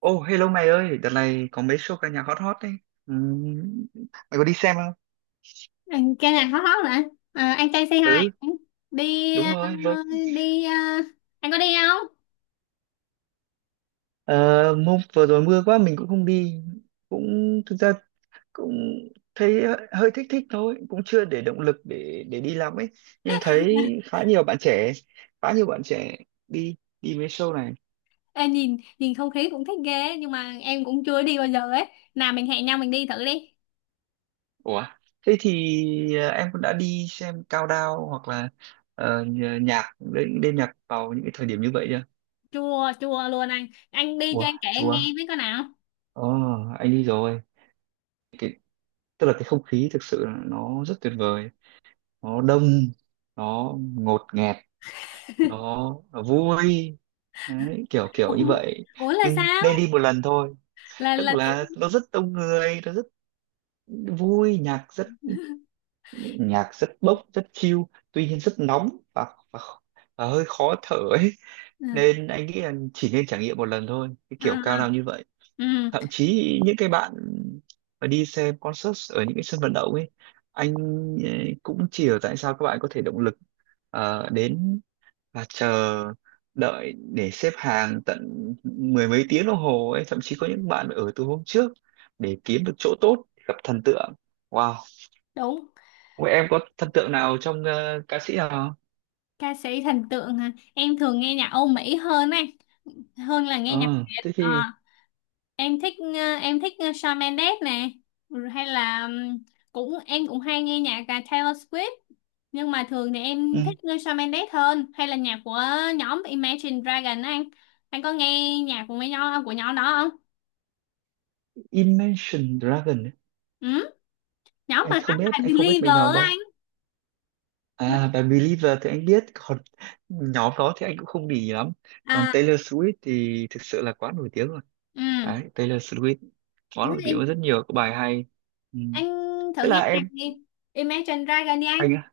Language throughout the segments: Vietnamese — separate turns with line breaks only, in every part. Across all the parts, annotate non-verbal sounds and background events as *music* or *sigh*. Ô, hello mày ơi, đợt này có mấy show ca nhạc hot hot đấy. Ừ, mày có đi xem không?
Ừ, cái này hot hot rồi, à, anh trai say
Ừ,
hi. đi
đúng
ờ,
rồi. Vâng.
đi ờ, anh có đi không?
Ờ, hôm vừa rồi mưa quá mình cũng không đi. Cũng thực ra cũng thấy hơi hơi thích thích thôi, cũng chưa để động lực để đi lắm ấy. Nhưng thấy khá nhiều bạn trẻ, khá nhiều bạn trẻ đi đi mấy show này.
Ê, nhìn nhìn không khí cũng thích ghê nhưng mà em cũng chưa đi bao giờ ấy. Nào mình hẹn nhau mình đi thử đi.
Ủa, thế thì em cũng đã đi xem Cao Đao hoặc là ờ, nhạc đêm đêm nhạc vào những cái thời điểm như vậy chưa?
Chua chua luôn, anh đi cho
Ủa,
anh kể em
chúa.
nghe với coi nào.
Ờ, anh đi rồi. Cái, tức là cái không khí thực sự là nó rất tuyệt vời. Nó đông, nó ngột ngẹt, nó, nó vui. Đấy, kiểu kiểu như
Ủa,
vậy.
ủa là
Nhưng
sao?
nên đi một lần thôi.
là
Tức
là thích.
là nó rất đông người, nó rất vui, nhạc rất bốc, rất chill. Tuy nhiên rất nóng và, và hơi khó thở ấy.
À,
Nên anh nghĩ là chỉ nên trải nghiệm một lần thôi. Cái
à,
kiểu cao nào như vậy.
ừ,
Thậm chí những cái bạn mà đi xem concert ở những cái sân vận động ấy anh cũng chỉ hiểu tại sao các bạn có thể động lực đến và chờ đợi để xếp hàng tận mười mấy tiếng đồng hồ ấy, thậm chí có những bạn ở từ hôm trước để kiếm được chỗ tốt gặp thần tượng. Wow,
đúng.
vậy em có thần tượng nào trong ca sĩ nào không?
Ca sĩ thần tượng hả? Em thường nghe nhạc Âu Mỹ hơn anh, hơn là nghe nhạc
Ờ,
Việt.
thế
Ờ,
thì
em thích em thích Shawn Mendes nè. Ừ, hay là cũng em cũng hay nghe nhạc cả Taylor Swift, nhưng mà thường thì em
ừ,
thích nghe Shawn Mendes hơn, hay là nhạc của nhóm Imagine Dragon á anh. Anh có nghe nhạc của mấy nhóm của nhóm đó không?
Imagine Dragon ấy.
Ừ? Nhóm mà
anh không
hát
biết
bài
anh không biết mấy
Believer
nhóm
á anh.
đó.
Mấy-
À, và Believer thì anh biết, còn nhóm đó thì anh cũng không để ý lắm. Còn
à,
Taylor Swift thì thực sự là quá nổi tiếng rồi. Đấy,
ừ.
Taylor Swift quá
Thế
nổi tiếng có
thì
rất nhiều các bài hay. Ừ.
anh
Thế
thử
là
nghe nhạc
em,
đi, Imagine Dragon đi anh.
anh á,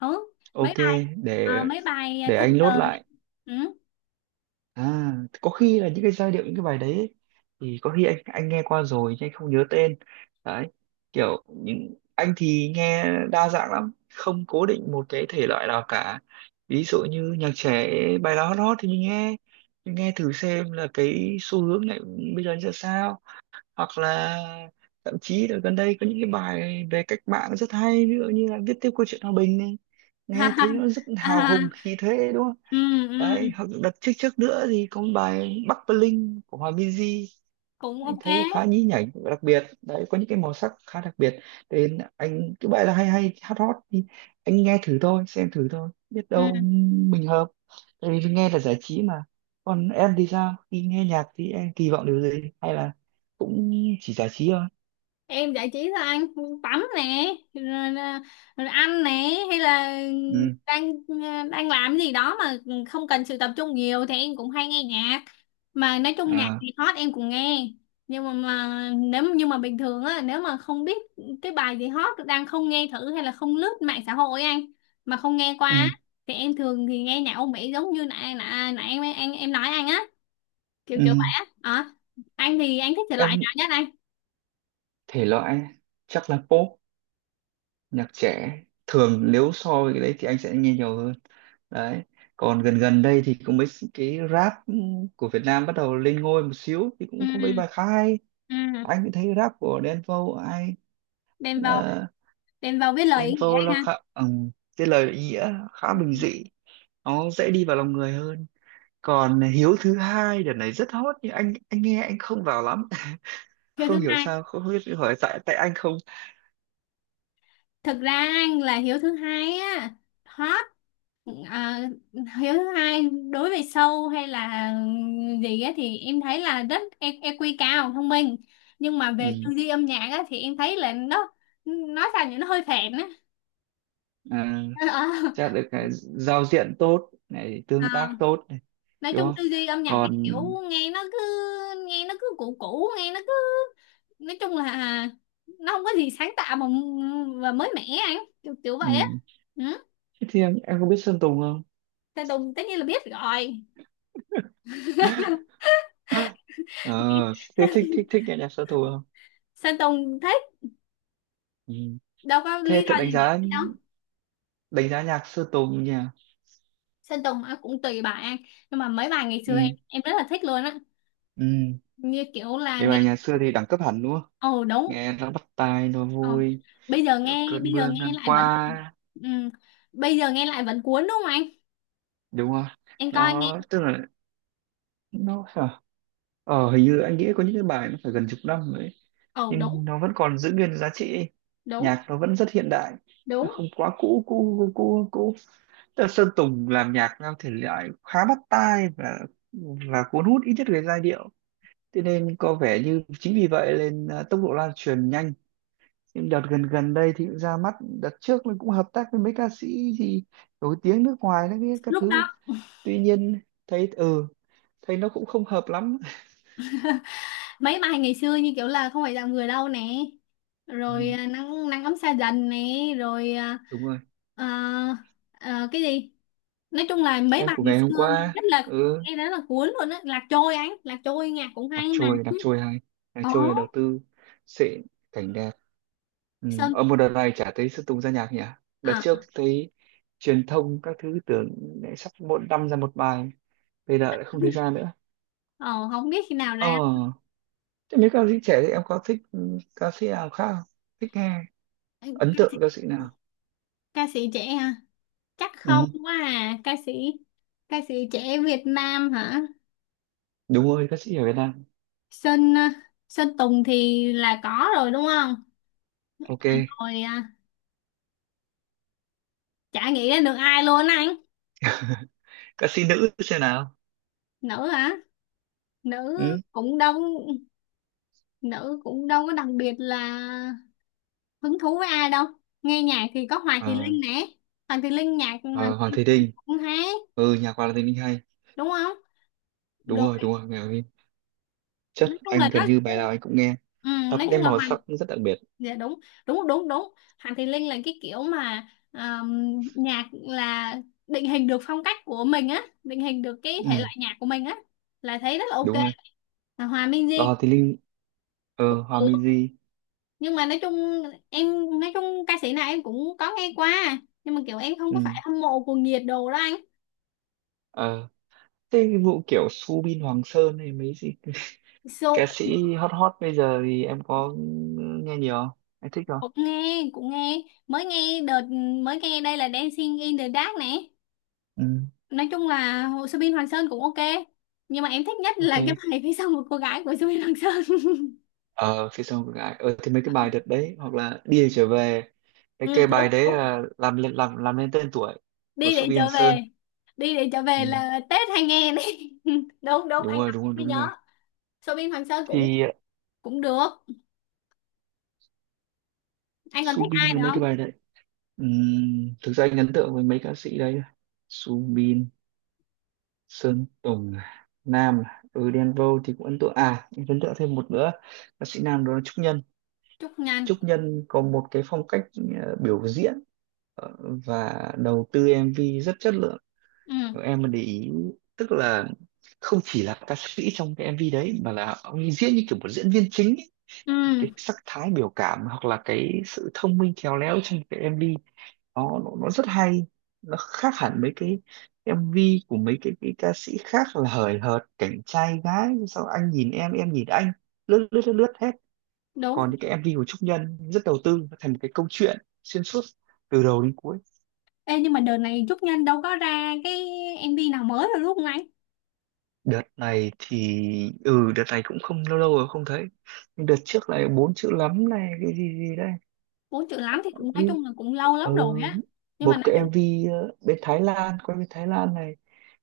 Ừ,
ok,
mấy bài,
để
mấy bài
để anh
Thunder
nốt
này.
lại.
Ừ.
À, có khi là những cái giai điệu những cái bài đấy ấy, thì có khi anh nghe qua rồi nhưng anh không nhớ tên. Đấy, kiểu những anh thì nghe đa dạng lắm, không cố định một cái thể loại nào cả. Ví dụ như nhạc trẻ bài nào hot hot thì mình nghe thử xem là cái xu hướng này bây giờ như ra sao, hoặc là thậm chí là gần đây có những cái bài về cách mạng rất hay, ví dụ như là viết tiếp câu chuyện hòa bình này, nghe thấy
*laughs*
nó rất hào
À,
hùng khí thế đúng không.
ừ, ừ,
Đấy hoặc đợt trước trước nữa thì có một bài Bắc Bling của Hòa Minzy,
cũng
anh
ok.
thấy khá nhí nhảnh đặc biệt, đấy có những cái màu sắc khá đặc biệt, nên anh cứ vậy là hay hay hát hot thì anh nghe thử thôi xem thử thôi biết
Ừ.
đâu mình hợp, tại vì nghe là giải trí mà. Còn em thì sao, khi nghe nhạc thì em kỳ vọng điều gì hay là cũng chỉ giải trí thôi.
Em giải trí là anh tắm nè, rồi, là- rồi ăn nè, hay là
Ừ,
đang đang làm gì đó mà không cần sự tập trung nhiều thì em cũng hay nghe nhạc. Mà nói chung nhạc
à,
thì hot em cũng nghe, nhưng mà nếu nhưng mà bình thường á, nếu mà không biết cái bài gì hot đang không nghe thử, hay là không lướt mạng xã hội anh mà không nghe qua
ừ,
á, thì em thường thì nghe nhạc Âu Mỹ, giống như nãy nãy nãy em nói anh á, kiểu
ừ,
kiểu vậy á. Ờ. Anh thì anh thích thể loại
em
nào nhất anh?
thể loại chắc là pop, nhạc trẻ thường nếu so với cái đấy thì anh sẽ nghe nhiều hơn. Đấy, còn gần gần đây thì cũng mấy cái rap của Việt Nam bắt đầu lên ngôi một xíu thì
Ừ.
cũng có mấy bài khá hay.
Ừ.
Anh cũng thấy rap của Đen Vâu ai,
Đem vào,
ờ,
đem vào viết lời
Đen
ý nghĩa
Vâu
anh
nó
ha.
khá cái lời nghĩa khá
Ừ.
bình dị, nó dễ đi vào lòng người hơn. Còn Hiếu thứ hai đợt này rất hot nhưng anh nghe anh không vào lắm *laughs*
Hiếu thứ
không hiểu
hai,
sao không biết hỏi tại tại anh không
thực ra anh là hiếu thứ hai á hot. À, hiếu thứ hai đối với sâu hay là gì á thì em thấy là rất e- EQ cao, thông minh, nhưng mà
ừ.
về tư duy âm nhạc á thì em thấy là nó nói sao nhỉ, nó hơi phèn á.
À, chắc
*laughs*
được cái giao diện tốt này
Ờ, ờ.
tương tác tốt này
Nói
đúng
chung tư
không.
duy âm nhạc cái
Còn
kiểu nghe nó cứ, nghe nó cứ cũ cũ nghe nó cứ, nói chung là nó không có gì sáng tạo mà và mới mẻ anh, kiểu, kiểu vậy á.
ừ.
Ừ.
Thế thì em có biết Sơn Tùng không?
Sơn Tùng tất nhiên là biết rồi.
*coughs* *laughs* Ờ, thế thích thích
*laughs*
thích nghe nhạc Sơn Tùng không?
Sơn Tùng thích,
Ừ.
đâu có
Thế
lý
tự
do
đánh
gì
giá,
để đâu.
đánh giá nhạc Sơn Tùng nhỉ?
Sơn Tùng à, cũng tùy bài anh, nhưng mà mấy bài ngày
Ừ,
xưa em rất là thích luôn á,
ừ.
như kiểu là
Nhưng
nghe.
mà nhà xưa thì đẳng cấp hẳn đúng không?
Ồ đúng.
Nghe nó bắt tai, nó
Ờ.
vui, cơn
Bây giờ
mưa
nghe
ngang
lại vẫn,
qua,
ừ. Bây giờ nghe lại vẫn cuốn đúng không anh?
đúng không?
Em coi nghe.
Nó tức là nó ờ, hình như anh nghĩ có những cái bài nó phải gần chục năm
Ồ đúng
nhưng nó vẫn còn giữ nguyên giá trị ấy.
đúng
Nhạc nó vẫn rất hiện đại, nó
đúng.
không quá cũ cũ cũ cũ cũ. Tức là Sơn Tùng làm nhạc theo thể loại khá bắt tai và cuốn hút ít nhất về giai điệu, thế nên có vẻ như chính vì vậy nên à, tốc độ lan truyền nhanh. Nhưng đợt gần gần đây thì cũng ra mắt, đợt trước mình cũng hợp tác với mấy ca sĩ gì nổi tiếng nước ngoài đấy biết các
Lúc
thứ,
đó
tuy nhiên thấy ừ thấy nó cũng không hợp lắm.
mấy bài ngày xưa như kiểu là không phải dạng người đâu nè, rồi
Ừ,
à, nắng nắng ấm xa dần nè, rồi à,
đúng rồi,
à, à, cái gì, nói chung là mấy
em
bài
của
ngày
ngày hôm
xưa nghe
qua
rất là,
ừ,
nghe rất là cuốn luôn á. Lạc trôi anh, lạc trôi nhạc cũng hay
đặc
nè.
trôi hay, đặc
Ồ
trôi là đầu tư xịn, cảnh đẹp. Ừ.
Sơn,
Ở một đợt này chả thấy Sơn Tùng ra nhạc nhỉ, đợt trước
à,
thấy truyền thông các thứ tưởng lại sắp mỗi năm ra một bài, bây giờ lại không thấy ra nữa.
ồ. *laughs* Không biết khi nào
Ờ,
ra.
thế mấy ca sĩ trẻ thì em có thích ừ, ca sĩ nào khác không? Thích nghe,
Ừ,
ấn tượng ca sĩ nào.
ca sĩ trẻ hả? Chắc không
Ừ.
quá à ca sĩ, ca sĩ trẻ Việt Nam hả?
Đúng rồi, ca sĩ ở Việt Nam.
Sinh à, Sinh Tùng thì là có rồi đúng không?
Ok.
À, rồi à, chả nghĩ đến được ai luôn á anh.
*laughs* Ca sĩ nữ xem nào.
Nữ hả? Nữ
Ừ.
cũng đâu, nữ cũng đâu có đặc biệt là hứng thú với ai đâu. Nghe nhạc thì có Hoàng Thùy
Ờ,
Linh nè. Hoàng Thùy Linh, nhạc Hoàng
ờ, Hoàng
Thùy
Thùy
Linh
Linh.
cũng hay
Ừ, nhạc Hoàng Thùy Linh hay,
đúng không?
đúng
Rồi,
rồi, đúng rồi, nghe Hoàng Thùy Linh
nói
chất,
chung là
anh
nó,
gần như bài nào anh cũng nghe,
ừ,
nó có
nói
cái
chung là,
màu sắc rất đặc biệt.
dạ đúng đúng. Hoàng Thùy Linh là cái kiểu mà nhạc là định hình được phong cách của mình á, định hình được cái thể
Ừ,
loại nhạc của mình á, là thấy rất là ok.
đúng rồi.
Và Hòa Minzy
Lò thì Linh,
cũng
ờ, Hòa
được,
Minzy.
nhưng mà nói chung em, nói chung ca sĩ này em cũng có nghe qua, nhưng mà kiểu em không có
Ừ.
phải hâm mộ cuồng nhiệt đồ đó anh.
Ờ, thế cái vụ kiểu Subin Hoàng Sơn hay mấy gì, ca
So,
sĩ hot hot bây giờ thì em có nghe nhiều không, em thích không.
cũng nghe cũng nghe, mới nghe đợt, mới nghe đây là Dancing in the Dark nè.
Ừ.
Nói chung là Hồ Sơ Bin Hoàng Sơn cũng ok, nhưng mà em thích nhất
Ok.
là cái bài phía sau một cô gái của Sơ Bin Hoàng Sơn. *laughs*
Ờ, phía sau của gái, ờ thì mấy cái bài đợt đấy hoặc là đi Để trở về, cái
Ừ,
cái bài
đúng
đấy
đúng,
là làm lên làm lên tên tuổi của
đi để
Subin Hoàng
trở
Sơn.
về, đi để trở về
Ừ,
là Tết hay nghe đi. *laughs* Đúng đúng,
đúng
anh
rồi,
đọc
đúng
em
rồi,
mới
đúng rồi
nhớ. Sơ Bin Hoàng Sơn cũng,
thì
cũng được. Anh còn thích ai
Subin có
nữa
mấy
không?
cái bài đấy. Thực ra anh ấn tượng với mấy ca sĩ đấy: Subin, Sơn Tùng, Nam, ừ Đen Vâu thì cũng ấn tượng. À em ấn tượng thêm một nữa ca sĩ nam đó là Trúc Nhân.
Trúc Nhân.
Trúc Nhân có một cái phong cách ờ, biểu diễn ờ, và đầu tư MV rất chất lượng.
Ừ.
Nếu em mà để ý tức là không chỉ là ca sĩ trong cái MV đấy mà là ông ấy diễn như kiểu một diễn viên chính,
Ừ.
cái sắc thái biểu cảm hoặc là cái sự thông minh khéo léo trong cái MV nó rất hay, nó khác hẳn mấy cái MV của mấy cái ca sĩ khác là hời hợt cảnh trai gái sao anh nhìn em nhìn anh lướt lướt lướt lướt hết.
Đúng.
Còn những cái MV của Trúc Nhân rất đầu tư, nó thành một cái câu chuyện xuyên suốt từ đầu đến cuối.
Ê, nhưng mà đợt này Trúc Nhân đâu có ra cái em MV nào mới rồi đúng không anh?
Đợt này thì ừ đợt này cũng không, lâu lâu rồi không thấy. Nhưng đợt trước này bốn chữ lắm này cái gì gì đây,
Bốn chữ lắm thì cũng
cái
nói chung là cũng lâu
ừ,
lắm rồi á. Nhưng
một
mà nói
cái
chung,
MV ờ, bên Thái Lan quay bên Thái Lan này,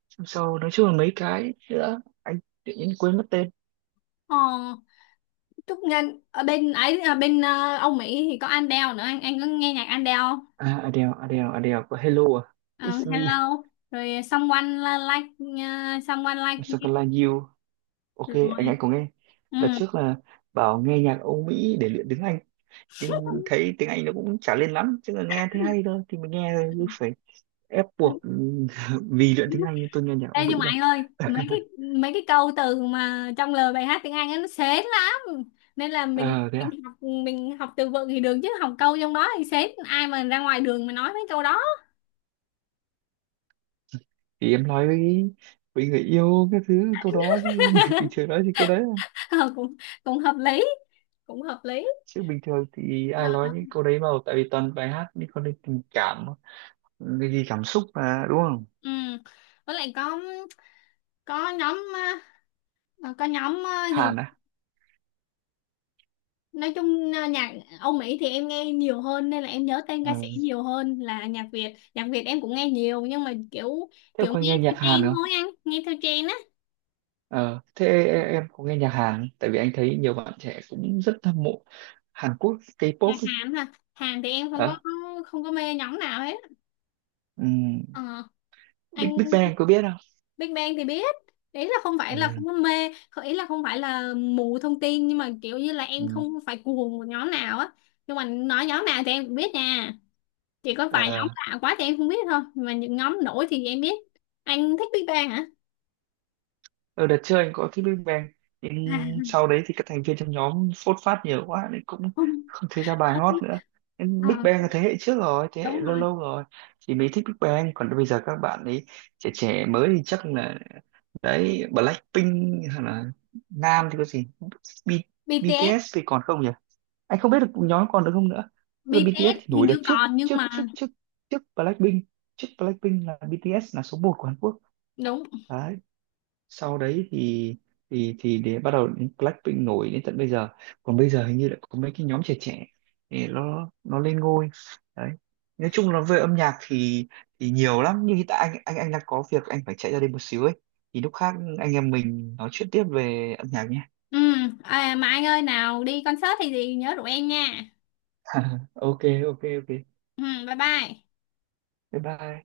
xong sau nói chung là mấy cái nữa anh tự nhiên quên mất tên.
ờ, Trúc Ngân ở bên ấy, ở bên ờ, Âu Mỹ thì có Adele nữa anh. Anh có nghe nhạc Adele không?
À Adele, Adele có Hello à,
Ờ,
It's me,
Hello, rồi Someone Like, ờ, Someone Like You,
Something like you, ok, anh
rồi,
có nghe.
ừ.
Đợt trước là bảo nghe nhạc Âu Mỹ để luyện tiếng Anh nhưng thấy tiếng Anh nó cũng chả lên lắm, chứ là nghe thấy hay thôi thì mình nghe thôi chứ phải ép buộc. *laughs* Vì luyện tiếng Anh nhưng tôi nghe nhạc Âu
Ê,
Mỹ
nhưng mà
đâu.
anh ơi mấy
*laughs*
cái, mấy cái câu từ mà trong lời bài hát tiếng Anh ấy, nó sến lắm, nên là mình
Ờ, thế
mình học, mình học từ vựng thì được, chứ học câu trong đó thì sến, ai mà ra ngoài đường mà nói mấy câu đó.
thì em nói với người yêu cái thứ câu đó chứ. *laughs* Bình thường
*laughs*
nói thì câu đấy à.
Ờ, cũng, cũng hợp lý, cũng hợp lý.
Chứ bình thường thì
Ờ,
ai nói những câu đấy đâu, tại vì toàn bài hát, nhưng còn đây tình cảm cái gì cảm xúc mà đúng không.
ừ. Với lại có nhóm ờ, ờ, có nhóm ờ, gì,
Hàn á.
nói chung ờ, nhạc Âu Mỹ thì em nghe nhiều hơn nên là em nhớ tên
Ờ.
ca sĩ nhiều hơn, là nhạc Việt, nhạc Việt em cũng nghe nhiều nhưng mà kiểu,
Thế
kiểu
có
nghe
nghe
theo
nhạc Hàn
trend
không.
thôi anh, nghe theo trend á.
Ờ. Thế em có nghe nhạc Hàn không? Tại vì anh thấy nhiều bạn trẻ cũng rất hâm mộ Hàn Quốc K-pop
Nhạc
ấy.
Hàn hả? Hàn thì em không có,
Ờ.
không có mê nhóm nào hết.
Ừ.
Ờ, anh,
Big Big Bang có biết không.
Big Bang thì biết, ý là không phải là
Ừ.
không có mê, không- ý là không phải là mù thông tin, nhưng mà kiểu như là em
Ừ.
không phải cuồng một nhóm nào á, nhưng mà nói nhóm nào thì em cũng biết nha, chỉ có vài nhóm
Ờ,
lạ quá thì em không biết thôi, mà những nhóm nổi thì em biết. Anh thích Big Bang hả?
ở đợt trước anh có thích Big Bang nhưng
À,
sau đấy thì các thành viên trong nhóm phốt phát nhiều quá nên cũng
*laughs* không.
không thấy ra bài hot nữa, nên Big
Ờ,
Bang là thế hệ trước rồi, thế hệ
đúng
lâu
rồi.
lâu rồi thì mới thích Big Bang. Còn bây giờ các bạn ấy trẻ trẻ mới thì chắc là đấy Blackpink hay là Nam thì có gì, B,
BTS.
BTS thì còn không nhỉ, anh không biết được nhóm còn được không nữa. Tức là BTS
BTS
thì
hình
nổi đợt
như
trước
còn nhưng
trước
mà
trước trước, trước Blackpink, trước Blackpink là BTS là số một của Hàn Quốc.
đúng,
Đấy sau đấy thì thì để bắt đầu đến Blackpink nổi đến tận bây giờ. Còn bây giờ hình như lại có mấy cái nhóm trẻ trẻ để nó lên ngôi. Đấy, nói chung là về âm nhạc thì nhiều lắm nhưng hiện tại anh đang có việc anh phải chạy ra đây một xíu ấy, thì lúc khác anh em mình nói chuyện tiếp về âm nhạc nhé.
ừ. À, mà anh ơi nào đi concert thì gì nhớ rủ em nha.
*laughs* Ok, ok,
Ừ, bye bye.
bye bye.